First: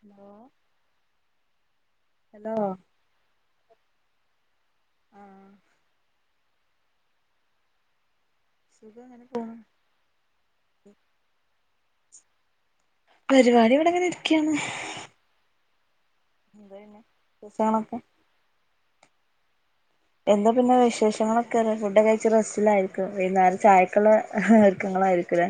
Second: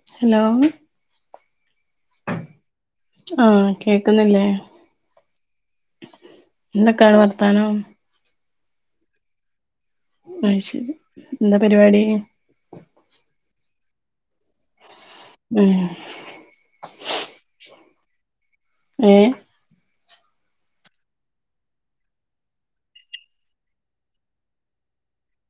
Hello hello ആഹ് കേക്കുന്നില്ലേ ആഹ് എന്തൊക്കാണ് വർത്താനം സുഖം ഇങ്ങനെ പോണ് അഹ് ശരി എന്താ പരിപാടി? പരിപാടി ഇവിടെ ഇങ്ങനെ ഇരിക്കണ് ഉം എന്ത പിന്നെ വിശേഷങ്ങളൊക്കെ ഏഹ് എന്താ പിന്നെ വിശേഷങ്ങളൊക്കെ അഹ് ഫുഡ കഴച്ച് റസ്റ്റിലായിരിക്കും വൈകുന്നേരം ചായക്കുള്ള ഒരുക്കങ്ങളായിയിരിക്കല്ലേ?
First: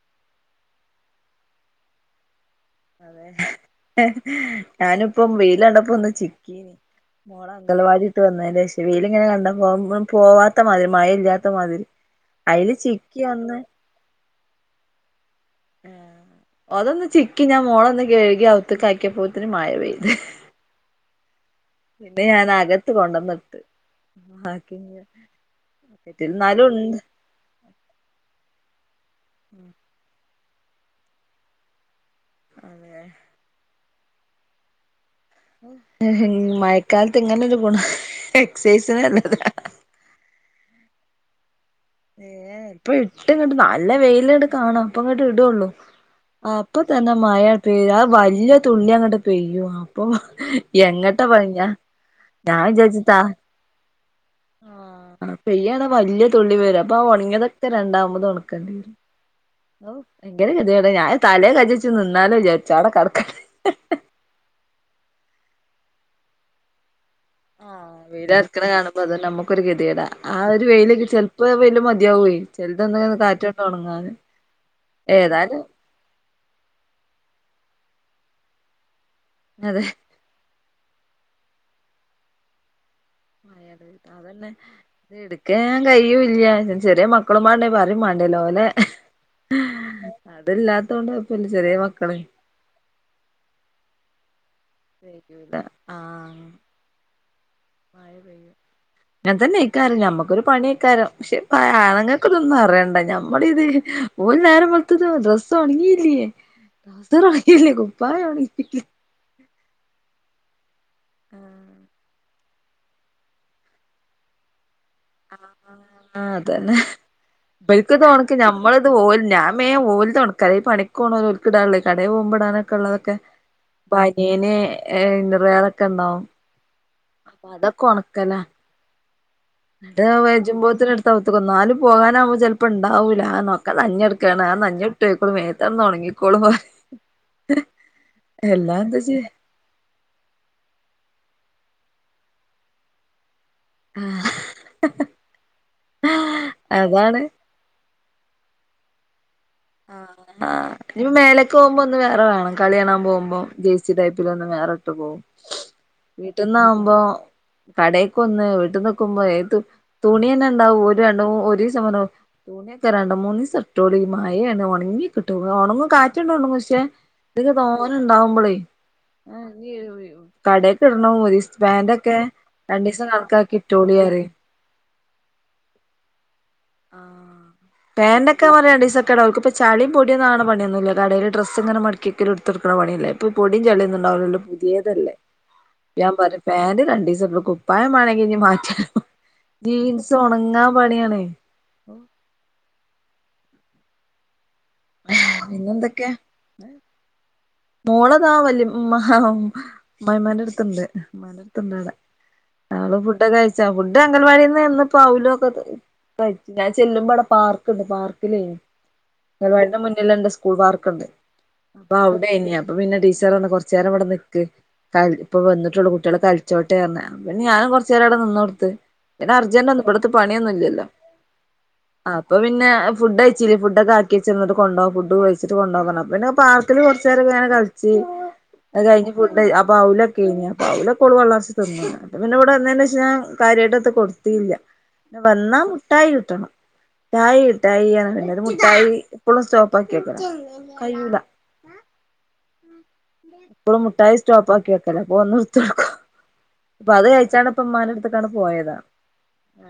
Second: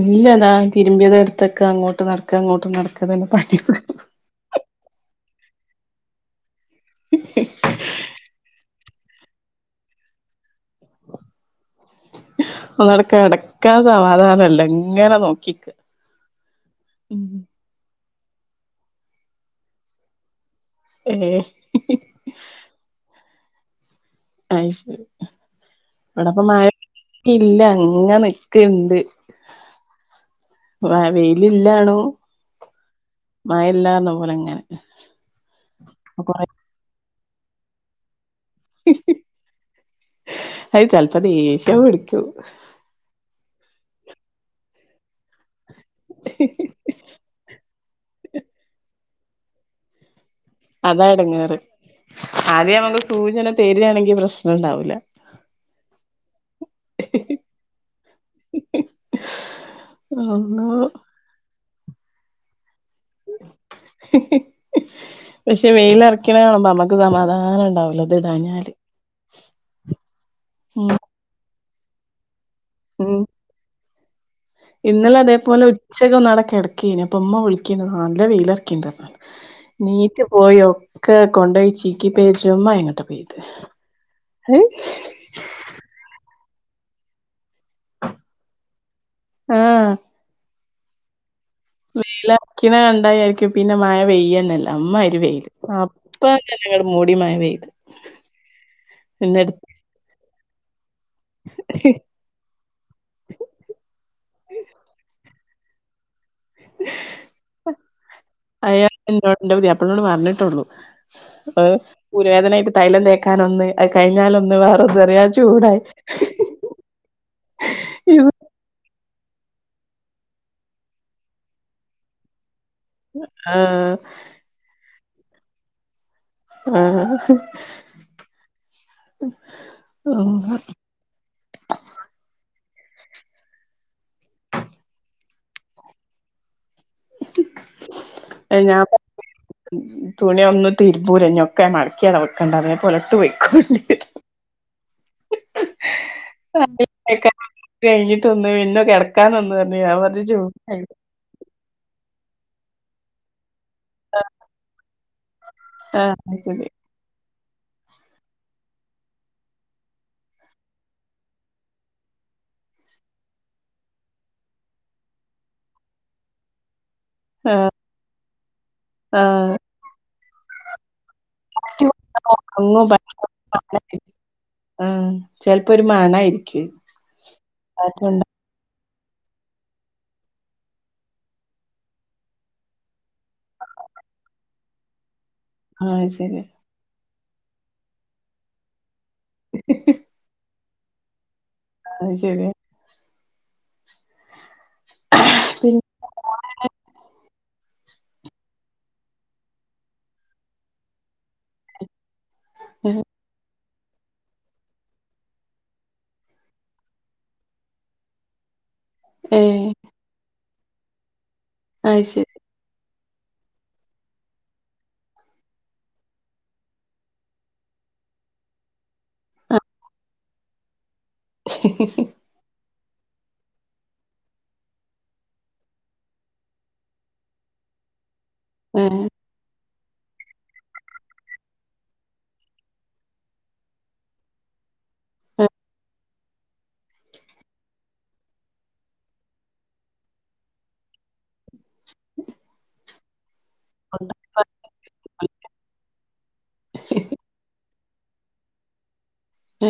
ഇല്ലാതാ തിരുമ്പിയ എടുത്ത് വേക്ക അങ്ങോട്ട് നടക്ക ഇങ്ങോട്ട് നടക്ക അതെ തന്നെ പണി ഞാനിപ്പം വെയിലണ്ടപ്പോ ഒന്ന് ച്ചി - ക്ക് മോളെങ്കളവാടി ട്ട് വന്നേന്റെഷം വെയിലിങ്ങനെ കണ്ടാ പോവാത്ത മാതിരി. മയ ഇല്ലാത്ത മാതിരി അയില് ഒന്നങ്ങ്‌ട് ചിക്കി ഒന്ന് കെടക്കാൻ സമാധാനല്ല ങ്ങനെ നോക്കി ആഹ് അതൊന്ന് ചിക്കി ഞാൻ മോളൊന്ന് കഴുകി അകത്ത്ക്കാക്കിയപ്പോത്തിനും മയ പെയ്ത് ഏഹ് പിന്നെ ഞാനകത്ത് കൊണ്ടന്നിട്ട് അയ് ശരി ആർക്കെങ്കിലും ഇവിടെപ്പ ന്നാലും മഴ ഉണ്ട് ഇല്ല ങ്ങ നിക്ക്ണ്ട്. ആഹ് വെയിലില്ലാണു. മയ ഇല്ല്യാർഞ്ഞ പോലെങ്ങനെ മഴക്കാലത്ത് ങ്ങനെ ഒരു ഗുണാ എക്സസൈസ്ന് നല്ലതാ. അയ് ചെല്പ ദേഷ്യം പിടിക്കൂ ഇപ്പ ഇട്ട് ഇങ്ങട് നല്ല വെയില് ഇങ്ങട് കാണാം. അപ്പ ഇങ്ങട് ഇടള്ളൂ അപ്പത്തന്നെ മയ പെയ് ആ വല്യ തുള്ളി അങ്ങട് പെയ്യും അപ്പോ അതാ എങ്ങട്ടാ എടങ്ങേറ് പഴഞ്ഞ ഞാൻ വിചാരിച്ചു താ പേര്വാണെങ്കിൽ പ്രസ് ആ പെയ്യാണ് വല്യ തുള്ളി വരാ അപ്പ ഒണങ്ങ്യതൊക്കെ രണ്ടാമത് ഒണക്കേണ്ടിരും. ഓഹ് ഭയങ്കര അള്ളോ ഗതികേടാ ഞാൻ തലേ കജ്ജച്ച് നിന്നാലോ വിചാരിച്ചു അവടെ കടക്കട്ടേ പക്ഷേ വെയിലറക്കണ കാണുമ്പോ നമ്മക്കു സാമാധാനാ ആഹ് വെയിടെറക്കണ കാണ് അതെ നമ്മക്കൊരു ഗതികേടാ. ആ ഒരു ഉം വെയില്. ചെൽപ്പോ ആ വെയ്ല് മതിയാവേയ് ചെൽതൊന്ന് ഉം കാറ്റോണ്ട് ഒണങ്ങാന് ഇന്നലെ ഏതായാലും അതേപോലെ ഉച്ചക്ക് ഒന്ന് ആടെ കെടക്കേനു. അപ്പോ ഉമ്മവിളിക്കേന്നു നല്ല വെയിലറിക്ക്ണ്ട് പറഞ്ഞിട്ട്. അതെ നീറ്റ് പോയി ഒക്കെ കൊണ്ടയി ചീക്കി പേച്ചു മയങ്ങട്ട് പെയ്ത് മയ പെയ്ത്. അതന്നെ ഇത് ഇട് ക്കാൻ കെയ്യൂല്ലാ. ചെറ്യേ മക്കളുമാരുണ്ടെങ്കില് പറയുമേണ്ടല്ലോല്ലേ ആഹ് അതല്ലാത്തോണ്ടാവും പിന്നേ ചെറ്യേ വ വെയിലെറിക്കണ കണ്ടാ വിചാരിക്കും പിന്നെ മയ പെയ്യന്നല്ലാ അമ്മായിരി വെയ്ല്. കയ്യൂല ആഹ് അപ്പന്നങ്ങനെ മൂടി മയപെയ്ത് പിന്നെട് ക്കാരം. നമ്മക്കൊര് പണിയ്ക്കാരം പക്ഷേ പ്പ ആണ്ങ്ങക്ക് ഇതൊന്നും അറയണ്ട നമ്മളി ഇത് ഓല് നേരം വേള്ത്തത് ഡ്രസ്സോണങ്ങില്ലേ? ട്രൗസറ് ആയില്ലേ? കുപ്പായ ഒണങ്ങില്ലേ? ഇത് ന്നോട് ന്റ പുത്യാപ്പ്ള ന്നോട് പർഞ്ഞ്ട്ടൊള്ളു. ഏഹ് ഊര വേദനായിട്ട് തൈലം തേക്കാനൊന്ന്. അത് കയിഞ്ഞാലൊന്ന്. വേറോന്ന് ആഹ് ആഹ് ആഹ് അതന്നെ ഇബൽക്ക്ത് ഒണക്ക് ഞമ്മള്ത് ഓല് ഞാൻമേ ഓൽ തോണക്കാരാ. ഈ പണിക്ക് പോണോര് ഓൽക്കിടാള്ളേ കടേ പോവുമ്പോ ഇടാനൊ ക്കെള്ളതൊക്കെ ആഹ് ബന്യേന് ഇന്നർവയർ ഒക്കെണ്ടാവും ആഹ് അപ്പ അതൊക്കെ ഒണക്കന്നേ ന്നട്ട് വേജുമ്പോത്തിന് [unintelligible] ന്നാലും പോകാനാവുമ്പോ ചേൽപ്പണ്ടാവൂലാ. ആ നോക്കാ നനഞ്ഞെട്ക്കാണ് ആ നൻഞ്ഞ ഇട്ടൊയ്ക്കോളും മേത്തട്ന്ന് ഒണങ്ങി ക്കോളും എയ് ഞാൻ പ്പോ ചെയ്യാ തുണി ഒന്നും തിര്മ്പൂല. ഇഞ്ഞൊക്കെ മടക്ക്യവടെ വെക്കണ്ട് അതേപോലെട്ട് പോയ്ക്കോളീം വയ്യ അതാണ് കേക്കാൻ കയ്ഞ്ഞ്ട്ടൊന്ന് പിന്നെ കെട്ക്കാനൊന്ന് പറ ആഹ് അങ്ങനെ. ആഹ് ഇനിപ്പോ മേലക്കോവുമ്പോ ഒന്ന് വേറ വേണം. കളി കാണാ പോവ്മ്പോ ജെയ്സ് സിച്ച്ടാപ്പിലൊന്ന് വേറെ ഇട്ട് പോവും. ആഹ് അത് ശരി വീട്ട്ന്നാവുമ്പോ കടക്കൊന്ന് വീട്ട് നിക്ക്മ്പോ ഏതും തുണിന്നെണ്ടാവും ഒര് രണ്ട് മൂ [unintelligible] തുണിക്കെ രണ്ട് മൂന്നീസംട്ടോളീം മാ [unintelligible] ഒണങ്ങി കിട്ടും ഒണങ്ങും കാറ്റോണ്ടൊണങ്ങും ക്ഷേ ത് ല് ആഹ് തോനെണ്ടാവ്മ്പളേ ആഹ് കടെക്ക്ടണം ഒരീ പാന്റൊക്കെ ഒറങ്ങും രണ്ടിസം കണക്കാക്കി ഇട്ടോളിയറിയും ആ ചെൽപ്പൊരു മണേര്ക്കും ആ പെന്റെ ക്കെ രണ്ടീസൊക്കെടാ ഓൽക്ക്പ്പൊ ചളീം പൊടിന്നാവ്ണാ പണിയൊന്നുല്ല കടെല് ഡ്രസ്ങ്ങനെ മടക്കിക്കലും ഇട് ഇട്ത്തൊട്ക്ക്ണാ പണ്യല്ലേ? ഇപ്പ പൊടിം ചളിയൊന്ന്ണ്ടാവുല്ലല്ലോ പുതിയതല്ലേ ആഹ് അത് ഞാൻ ശരി പറയും പാന്റ് രണ്ടിസം ടണം കുപ്പായമ്മാണെങ്കി ഇഞ്ഞ് മാറ്റാ ജീൻസൊണങ്ങാൻ പണിയാണേ അത് ശെരിയാ പിന്നെ പിന്നെന്തൊക്കെ മോള്താ വല്ലി മ്മാ അമ്മായ്മ്മാന്റെ ട്ത്ത്ണ്ട് മ്മാ ന്റട്ത്ത്ണ്ട് വടെ ഞങ്ങള് ഫുഡൊക്കെ കയ് [unintelligible] അംഗലവാടിന്ന്പ്പോ ഔലൊക്കെ കയ്ച്ച് ഞാൻ ചെല്ലുമ്പോ അവടെ പാർക്ക്ണ്ട് പാർക്കിലേനു ഏഹ് ങ്ങലവാടിന്റെ മുന്നില്ണ്ട് സ്കൂൾ പാർക്ക്ണ്ട് അപ്പൊ അത് ശരി അവ്ടെനീ ഞാൻ അപ്പ പിന്നെ ടീച്ചറർഞ്ഞ് കൊർചേരം ഇവടെ നിക്ക് ക ഇപ്പൊ വന്ന്ട്ടൊള്ളു കുട്ട്യാള് കളിച്ചോട്ടേർഞ്ഞ് അപ്പൊ ഞാനും കൊർച്ചേരം അവടെ നിന്നോട്ത്ത് പിന്നെ അർജന്റൊന്ന് ഇബ്ട്ത്തെ പണി ഒന്നുല്ലല്ലോ ആഹ് അപ്പൊ പിന്നെ ഫുഡയ്ച്ചില്ലേ ഫുഡോക്കാ കിച്ച് ന്ന് ട്ട് കൊണ്ടാവാ ഫുഡ് വേട്ച്ച്ട്ട് കൊണ്ടവാർഞ്ഞ് പ്പോ പിന്നെ പാർക്കിൽ കൊർച്ചേരംങ്ങന കൾച്ച് അത് ഏഹ് കയ്ഞ് ഫുഡ് അപ്പൊ ഔലൊക്കേനി അപ്പൊ ഔലൊക്കോള് പള്ളർച്ച് തിന്ന് അപ്പൊ പിന്നെ ഇവ്ടെ വന്നേന്റെഷം കാര്യായ്ട്ടൊത്തും കൊട്ത്തില്ല പിന്നേ വന്നാ മുട്ടായി കിട്ടണം ട്ടായിട്ടായി മുട്ടായി പ്പളും സ്റ്റോപ്പാക്കി വെക്കലാ കയ്യൂല എപ്പളും മുട്ടായി സ്റ്റോപ്പാക്കി വെക്കലാ പോ ഒന്ന്ട്ത്തൊട്ക്കും പ്പൊ അത് കയ്ച്ചാണ്ട് ഇപ്പ മ്മാന്റെട്ത്ത്ക്കണ്ട് പോയതാ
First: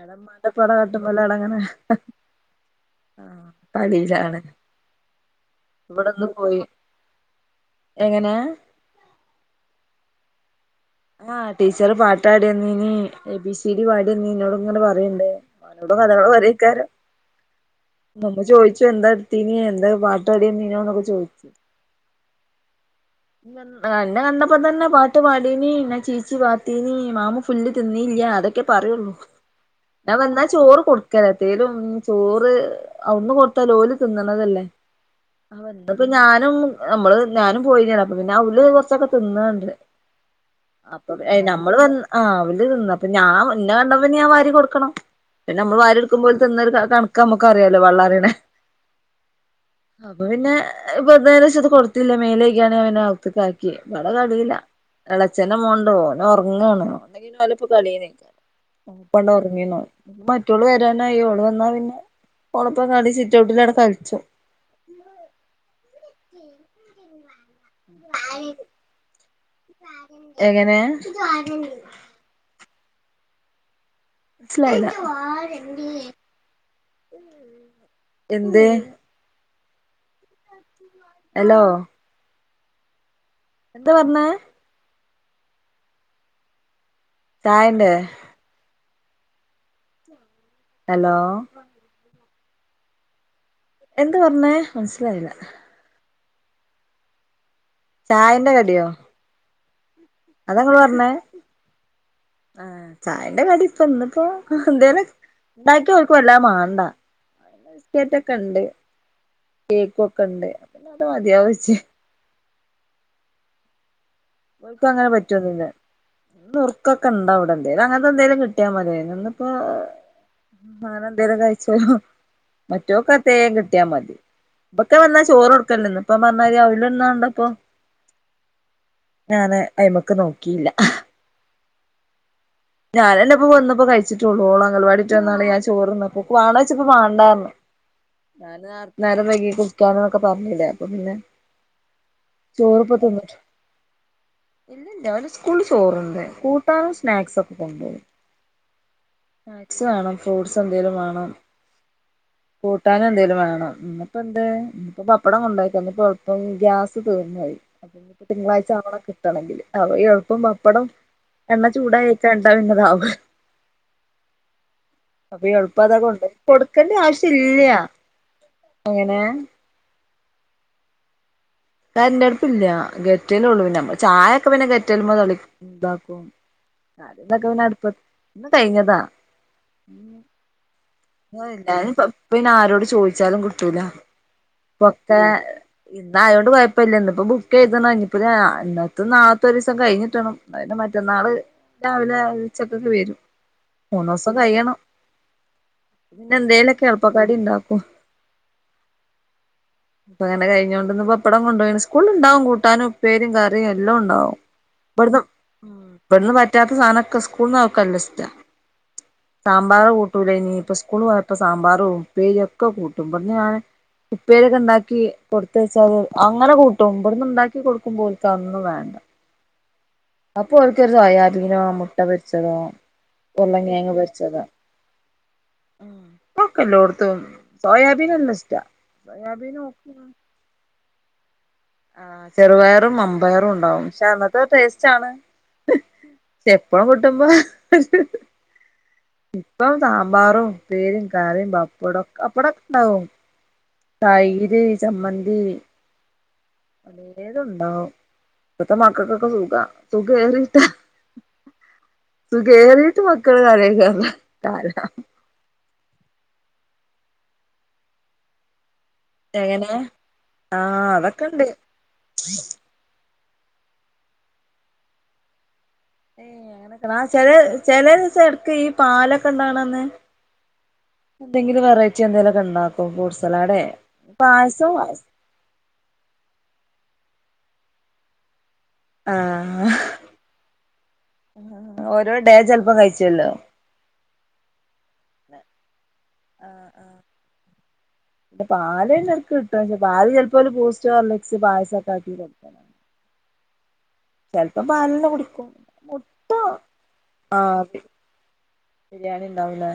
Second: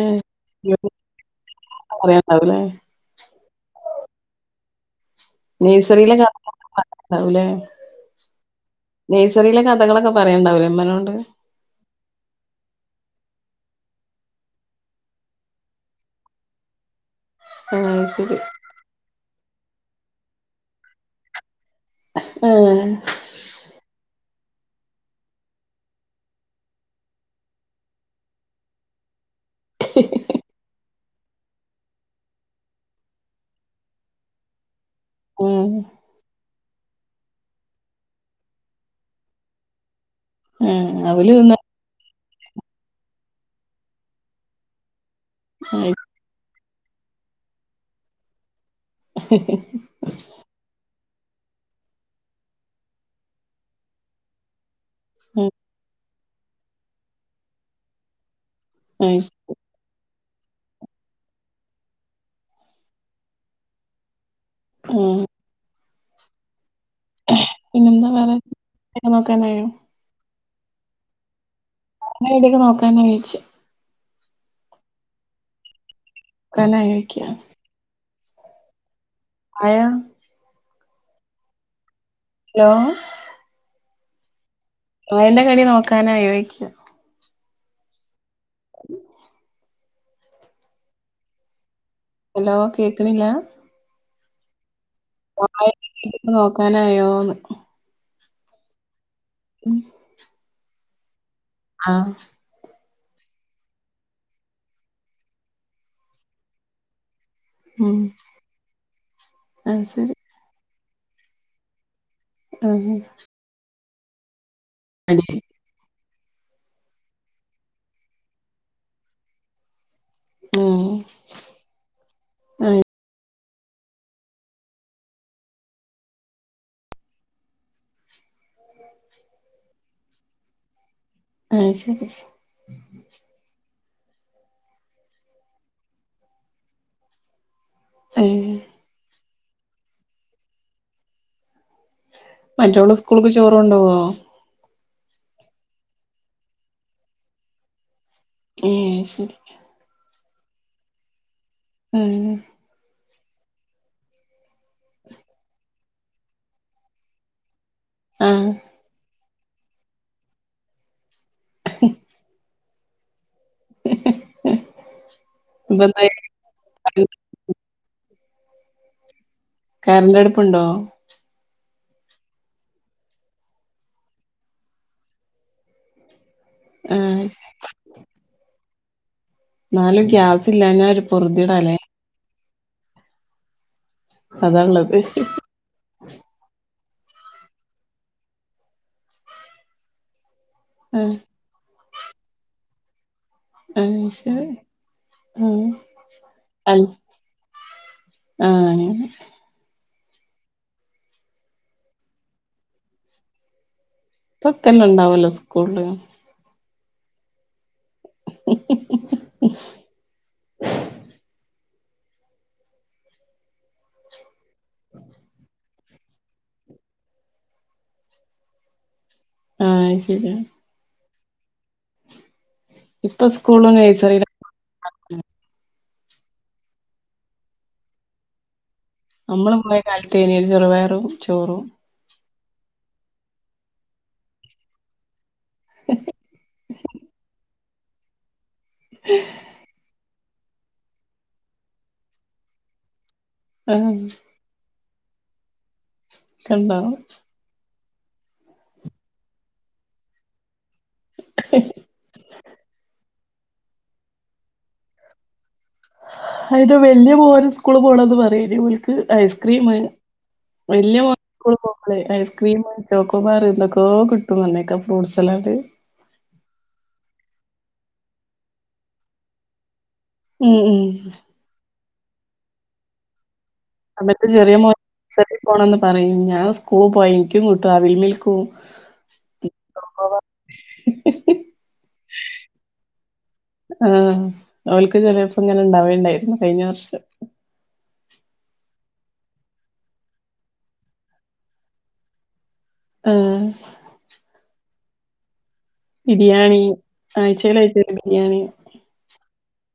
ഏഹ് കട്ടുമല്ലടങ്ങനെ പറയാണ്ടാവൂലേ ആ കളീലാണ് നേഴ്സറിലെ [inaudible] ണ്ടാവൂലെ എങ്ങനെ നേഴ്സറിലെ കഥകളൊക്കെ പറയണ്ടാവൂലെ മ്മനോണ്ട് ആ ടീച്ചർ പാട്ടാടിയെന്നീനി എ ബി സി ഡി പാടിയന്നീനി ന്നോട് ഇങ്ങനെ പറിണ്ട് ഓനോട്‌ കഥകള് പറയേക്കാരം ആഹ് ശരി മ്മമ്മ ചോയ്ച്ചു എന്താ ട്ത്തീനീ എന്താ പാട്ട് പാടിയെന്നിനോക്കെ ചോയ്ച്ചു ആ ഇന്നെ കണ്ടപ്പോ തന്നെ പാട്ട് പാടീനി ഞാൻ ചീച്ചി പാത്തിനി മാമു ഫുല്ല് തിന്നീല്ല അതൊക്കെ പറയുള്ളൂ ഞാൻ വെന്നാ ചോറ് കൊട് കെരത്തേലും ചോറ് അവ്ട്ന്ന് കൊടുത്തല്ലെ ഓല് തിന്ന്ണതല്ലേ അ ആഹ് പ്പൊ ഞാനും ഞമ്മള് ഞാനും പോയിനൊല്ലോ അപ്പൊ പിന്നെ അവല് കൊർച്ചൊക്കെ തിന്നണ്ട് ആഹ് അപ്പൊ അവല് തിന്ന നമ്മള് വന്ന് ആ അവല് തിന്ന് അപ്പൊ ഞാൻ ന്നെ കണ്ടപ്പ ഞ്ഞി ഞാൻ വാരി കൊടുക്കണം പിന്നെ നമ്മള് ആഹ് വാരിട്ക്ക്മ്പോ ഓല് തിന്നൊരു കണക്കമ്മക്കറിയാലോ പള്ളറിണെ അപ്പൊ പിന്നെ വന്നേനെശത് കൊടുത്തില്ല മേലേക്യാണ്ട് ഞാൻ പിന്നെ ഔത്ത്ക്കാക്കി വടെ കളില ച്ഛനും മോനുണ്ട് ഓനോറങ്ങാണ് ഓന്ണ്ടെങ്കി ഓലൊപ്പം കളിലേക്കാരം ആഹ് പ്പണ്ട് ഒർ ങ്ങിന്നു മറ്റൊള് വരാനായി ഓള് വന്നാ പിന്നെ ഓളെപ്പ കളി സിറ്റ്ഔട്ടിലടെ കൾച്ചും ഉം പിന്നെന്താ വേറെ ആ [unintelligible] നോക്കാനായോ എങ്ങനെ [unintelligible] നോക്കാനായോയ്ച്ച മൻസിലായില മുക്കാലായോയ്ക്കാ എന്ത് ആയോ ഹലോ ഹലോ എന്താ പറഞ്ഞേ വേന്റെ കളി നോക്കാനായോയ്ക്കാ ചായന്റെ ഉ ഹലോ ഹലോ കേക്കണില്ല എന്ത് പറഞ്ഞേ മനസ്സിലായില്ല [unintelligible] നോക്കാനായോന്ന് ചായന്റെ കടിയോ ഉം അതാ ഇങ്ങള് പർഞ്ഞേ ആഹ് ആ ചായന്റെ കടി ഇപ്പ ഇന്നിപ്പോ എന്തേലൊ ഉണ്ടാക്കേത് ഓൽക് വല്ലാണ്ട് മാണ്ട ഉം ബിസ്കറ്റൊക്കെ ഇണ്ട് അത് ശരി കേക്കൊക്കെ ഇണ്ട് പിന്നെ അത് മതിയാവുച്ച് അതെ ഓൽക്ക് അങ്ങനെ പറ്റൊന്നില്ല നുർക്കൊക്കെണ്ടാ വടെ എന്തേലും അങ്ങനത്തെ എന്തേലും കിട്ടിയാൽ മതി അയിന്നിപ്പോ ഉം വേറെ എന്തേലും കഴിച്ചോളും ആഹ് മറ്റോക്കെത്തേലും കിട്ട് ട്ടിയാ മതി ഇബക്ക് വന്നാ ചോറ് കൊടുക്കല്ണ്ട് ന്ന് ഇപ്പൊ പറഞ്ഞരീ അവല്ന്നാണ്ടപ്പോ ഞാന് അയ്മക്ക് നോക്കില്ല അയ് ശരി ഞാൻ ഇപ്പോ വന്ന് പ്പോ കഴിച്ചിട്ടുള്ളൂ അങ്കൽവാടിട്ട് വന്നാണ് ഞാൻ ചോറ്ന്നപ്പോ വാണഴ്ച്ചപ്പോ വാണ്ടാർഞ്ഞു ഏഹ് ഞാന് നോരത്തി നേരം വൈകി കുടിക്കാൻന്നൊക്കെ പറഞ്ഞടേ അപ്പൊ പിന്നെ ചോറ് മറ്റോള് ഇപ്പം തിന്ന സ്കൂൾക്ക് ചോറ് കൊണ്ടോവോ ഇല്ലല്ല ഓന് സ്കൂള് ചോർ ഇണ്ട് കൂട്ടാനും സ്നാക്സ് ഒക്കെ കൊണ്ടോകും ഏപ് അയ്ശരി സ്നേക്സ് വാണം ഫ്രൂട്ട്സ് എന്തെലും വാണം ഉം കൂട്ടാനു എന്തേലും വേണം ഇന്ന് ഇപ്പം എന്തേ പപ്പടം കൊണ്ടക്കാ ഇന്ന് പൊ പ്പ ഗ്യാസ് തീർന്നോയി അപ്പഞ്ഞിപ്പോ ആഹ് തിങ്കളാഴ്ച ആവണം കിട്ടണങ്കില് അ ഈ എളുപ്പം പപ്പടം എണ്ണ ചൂടായിയച്ചാ ന്താലും അങ്ങാനാവും അപ്പീ എളുപ്പം ഇപ്പൊ അതാ എന്താ കൊണ്ടാ കൊടുക്കേണ്ട ആവശ്യം ഇല്ല എങ്ങനെ കരണ്ടടുപ്പ്ണ്ടോ കരന്റെടുപ്പില്ല ഗെറ്റൽ ഒള്ളു പിന്നെ ചായയൊക്കെ പിന്നെ ഗെറ്റൽ തള ഇണ്ടാക്കും കറി ആഹ് ഇതൊക്കെ പിന്നെ അടുപ്പ ഇന്ന് കഴിഞ്ഞതാ ഇന്നാലും ഗ്യാസ് ഇല്ലാന്ന ഒരു പൊർതിയെട ല്ലേ ഇപ്പന്ന ആരോട് ചോദിച്ചാലും കിട്ടൂല അതാള്ളത് ഇപ്പൊക്കെ യുദ്ധ ആയൊണ്ട് പ്പ കുഴപ്പില്ല ഇന്ന്ഇപ്പോ ബുക്ക് ചെയ്ത്ണ് ഇന്നത്തെ നാളത്ത ദിസം കഴിഞ്ഞിട്ടണം ഇന്നെ ആഹ് മറ്റന്നാള് രാവിലെ ഉച്ചക്കൊക്കെ വരും ആഹ് മൂന്നുസം ശരി കഴിയണം ആഹ് പിന്നെ എന്തേലൊക്കെ അൽ എളപ്പക്കടി ഇണ്ടാക്കും ആഹ് അങ്ങനെ ഇപ്പ അങ്ങനെ കഴിഞ്ഞോണ്ട് ഇന്ന് പപ്പടം കൊണ്ടോയിന് സ്കൂൾ ഉണ്ടാവും കൂട്ടാനും ഉപ്പേരും കറിയും എല്ലാ ഉണ്ടാവും ഫുഡ്ക്കെ ഉണ്ടാവല്ലോ സ്കൂളില് ഇവിടന്ന് പറ്റാത്ത സാധനൊക്കെ സ്കൂൾന്ന് ഓക്കല്ലേ ഇശ്റ്റാ സാമ്പാർ കൂട്ടൂലനി ഇപ്പ സ്കൂള് പോയപ്പോ സാമ്പാറും ഉപ്പേരിഒക്കെ കൂട്ടും പടന്നാണേ ഉപ്പേരൊക്കെ ഇണ്ടാക്കി കൊട്ത്തേചാ ല് അങ്ങനെ കൂട്ടും ഇവിടുന്ന് ഇണ്ടാക്കി കൊടുക്കുമ്പോ ഓൽക്കതൊന്നും വാണ്ട ആ ശരി ഒരു സോയാബീനോ മുട്ട പൊരിച്ചതോ ഇപ്പൊ അല്ലെ സ്കൂളും കേങ് നഴ്സറിയിലും പൊരിച്ചതോ ഉം ഒക്കെന്താ കൊട്ത്ത് സോയാബീനല്ലാ ഇഷ്ടാ നമ്മള് സോയാബീൻ പോയ ഓക്ക് കാലത്തേനീ ഒരു ചെറുപയറും ചോറും ആഹ് ചെറുപയറും മമ്പയറും ഉണ്ടാവും പക്ഷെ അന്നത്തെ ടേസ്റ്റാണ് ഷെ എപ്പളും കിട്ടുമ്പോ ഹേ ഇപ്പം സാമ്പാറും ഉപ്പേരിം കറിയും പപ്പടൊ പപ്പടൊക്കെ ണ്ടാവും ആഹ് തൈര് ചമ്മന്തി ഒക്കെ ഉണ്ടാവും പലേതുണ്ടാവും ഇപ്പത്തെ മക്കൾക്കൊക്കെ സുഖ സുഖ ഏറിയിട്ട സുഖ ഏറിട്ട് മക്കള് [unintelligible] ന്റെ വല്യ മോന് സ്കൂളി പോണെ എന്തിനറിയോ മിൽ ഐസ്ക്രീം എങ്ങനെ ആഹ് വല്യ മോന് അതൊക്കെ ഉണ്ട് സ്കൂളി പോണ് ഐസ്ക്രീം ചക്കമാറി എന്തൊക്കെയോ കിട്ടും എന്നത്തീറ്റ ഫ്രൂട്ട്സലാഡ് ഏയ് അങ്ങനെക്കണ ചില ചില ദിവസം എടുക്ക് ഈ പാലൊക്കെ ഉണ്ടാണന്ന് ഉം ഉം എന്തെങ്കിലും വെറൈറ്റി എന്തെലിലൊക്കെ ഉണ്ടാക്കോ ഫ്യുട്സ്ട്സലാടെ റ്റ ചെറിയെറ പോണന്ന് പറയും ഞാൻ സ്കൂൾ പോയ എനിക്കും കിട്ടും അൽമൽക്കൂ ആഹ ഓരോ ഡേ ചിലപ്പോം കഴിച്ചല്ലോ ആഹ അവൾക്ക് ചിലപ്പം ഇങ്ങനെ ഉണ്ടാവേണ്ടായിരുന്നു കഴിഞ്ഞ വർഷം ഇ പാല ഇടക്ക് കിട്ടും പക്ഷെ പാല് ചിലപ്പോ ബുസ്റ്റോ മികസ്പായസം ആക്കി കൊടുക്കും ആഹ ചിലപ്പോ പാൽ തന്നെകുടിക്കും ബിരിയാണി ആഴ്ചക്കഴച്ച ബിരിയാണി ബിരിയാണി ഉണ്ടാവൂലേ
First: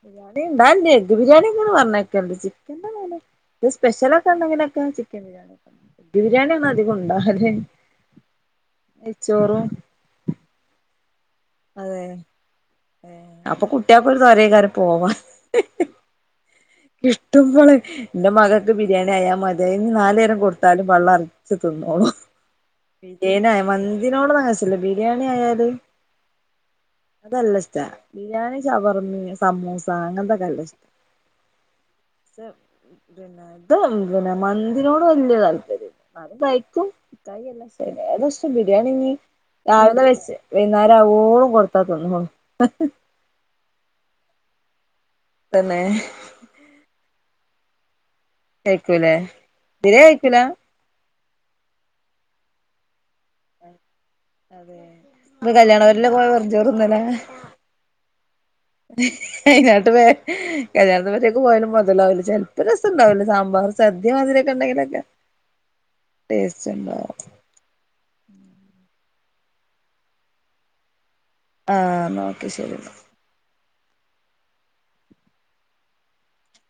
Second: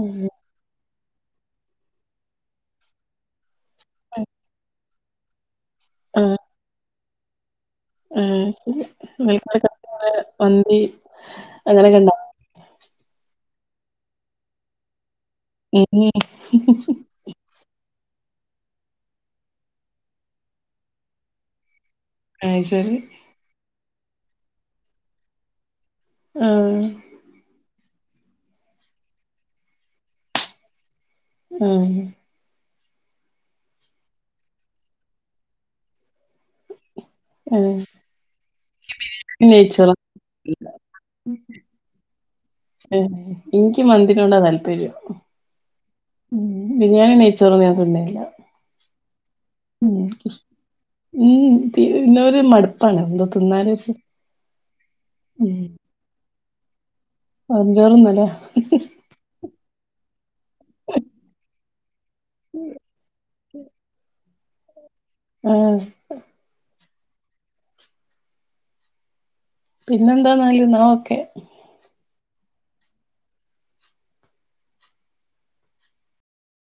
ഉം. ബിരിയാണി ഉണ്ടാവണ്ട് എഗ് ബിരിയാണി എങ്ങ പറഞ്ഞേക്കണ്ട് ചിക്കൻ ത് സ്പെഷ്യലൊക്കെ ഉണ്ടെങ്കിലൊക്കെ ചിക്കൻ ബിരിയാണി ബി ആ, ബിരിയാണിയാണ് അധികം ഉണ്ടാകതെ ആ ശക്ക വന് അതെ ഏ അപ്പൊ കുട്ടിയ പോലത് [unintelligible] കാര് പോവാ നീ ഉം ഇഷ്ട പോളെ എന്റെ മകൾക്ക് ബിരിയാണി ആയാൽ മതിയ ഇനി നാലേരം കൊടുത്താലും വെള്ളം ഇറക്കി തിന്നോളൂ ആ ശരി ബിരിയാണി ആയ മന്തിനോട് മനസ്സില്ലബിരിയാണി ആയാല് ആഹ അതെല്ലാം ഇഷ്ട ബിരിയാണി ചവർമ്മി സമോസ അങ്ങനത്തെൊക്കെ എല്ലാം ഇഷ്ട ഉം [unintelligible] ആ. കല്ല ശ ഏകദേശം ബിരിയാണി ഇീ രാവിലെ നെയ്ച്ചോറ് വെച്ച് മോള് കൊടുത്ത തിന്നും എനിക്ക് മന്തിനോട താല്പര്യം തന്നെ ബിരിയാണി നെയ്ച്ചോറും ഞാൻ തിന്നലില്ല കയക്കൂലെ ബിരിയാണി കയക്കൂല ഉം പിന്നരു മടുപ്പാണ് എന്തോ തിന്നാനരു. ന്ന് കല്യാണ പൊരേലെക്കെ പോയി വെറും ചോറൊന്നല്ലെ. വെറും ചോറ് തിന്ന് ലേ അയിതിനാട്ട് വേ കല്യാണത്തിന് ഉച്ചക്ക് പോയാലും മുതലാവൂല ചെല്പ്പം രസംണ്ടാവും ലേ സാമ്പാർ സദ്യ മാതിരി യൊക്കെ ഉണ്ടെങ്കിലൊക്കെ. ഉം. ടേസ്റ്റ് ണ്ടോ പിന്നെന്താന്നാല് എന്നാ ഒക്കെ. ആ എന്നാൽ ഓക്കെ ശരി എന്നാൽ.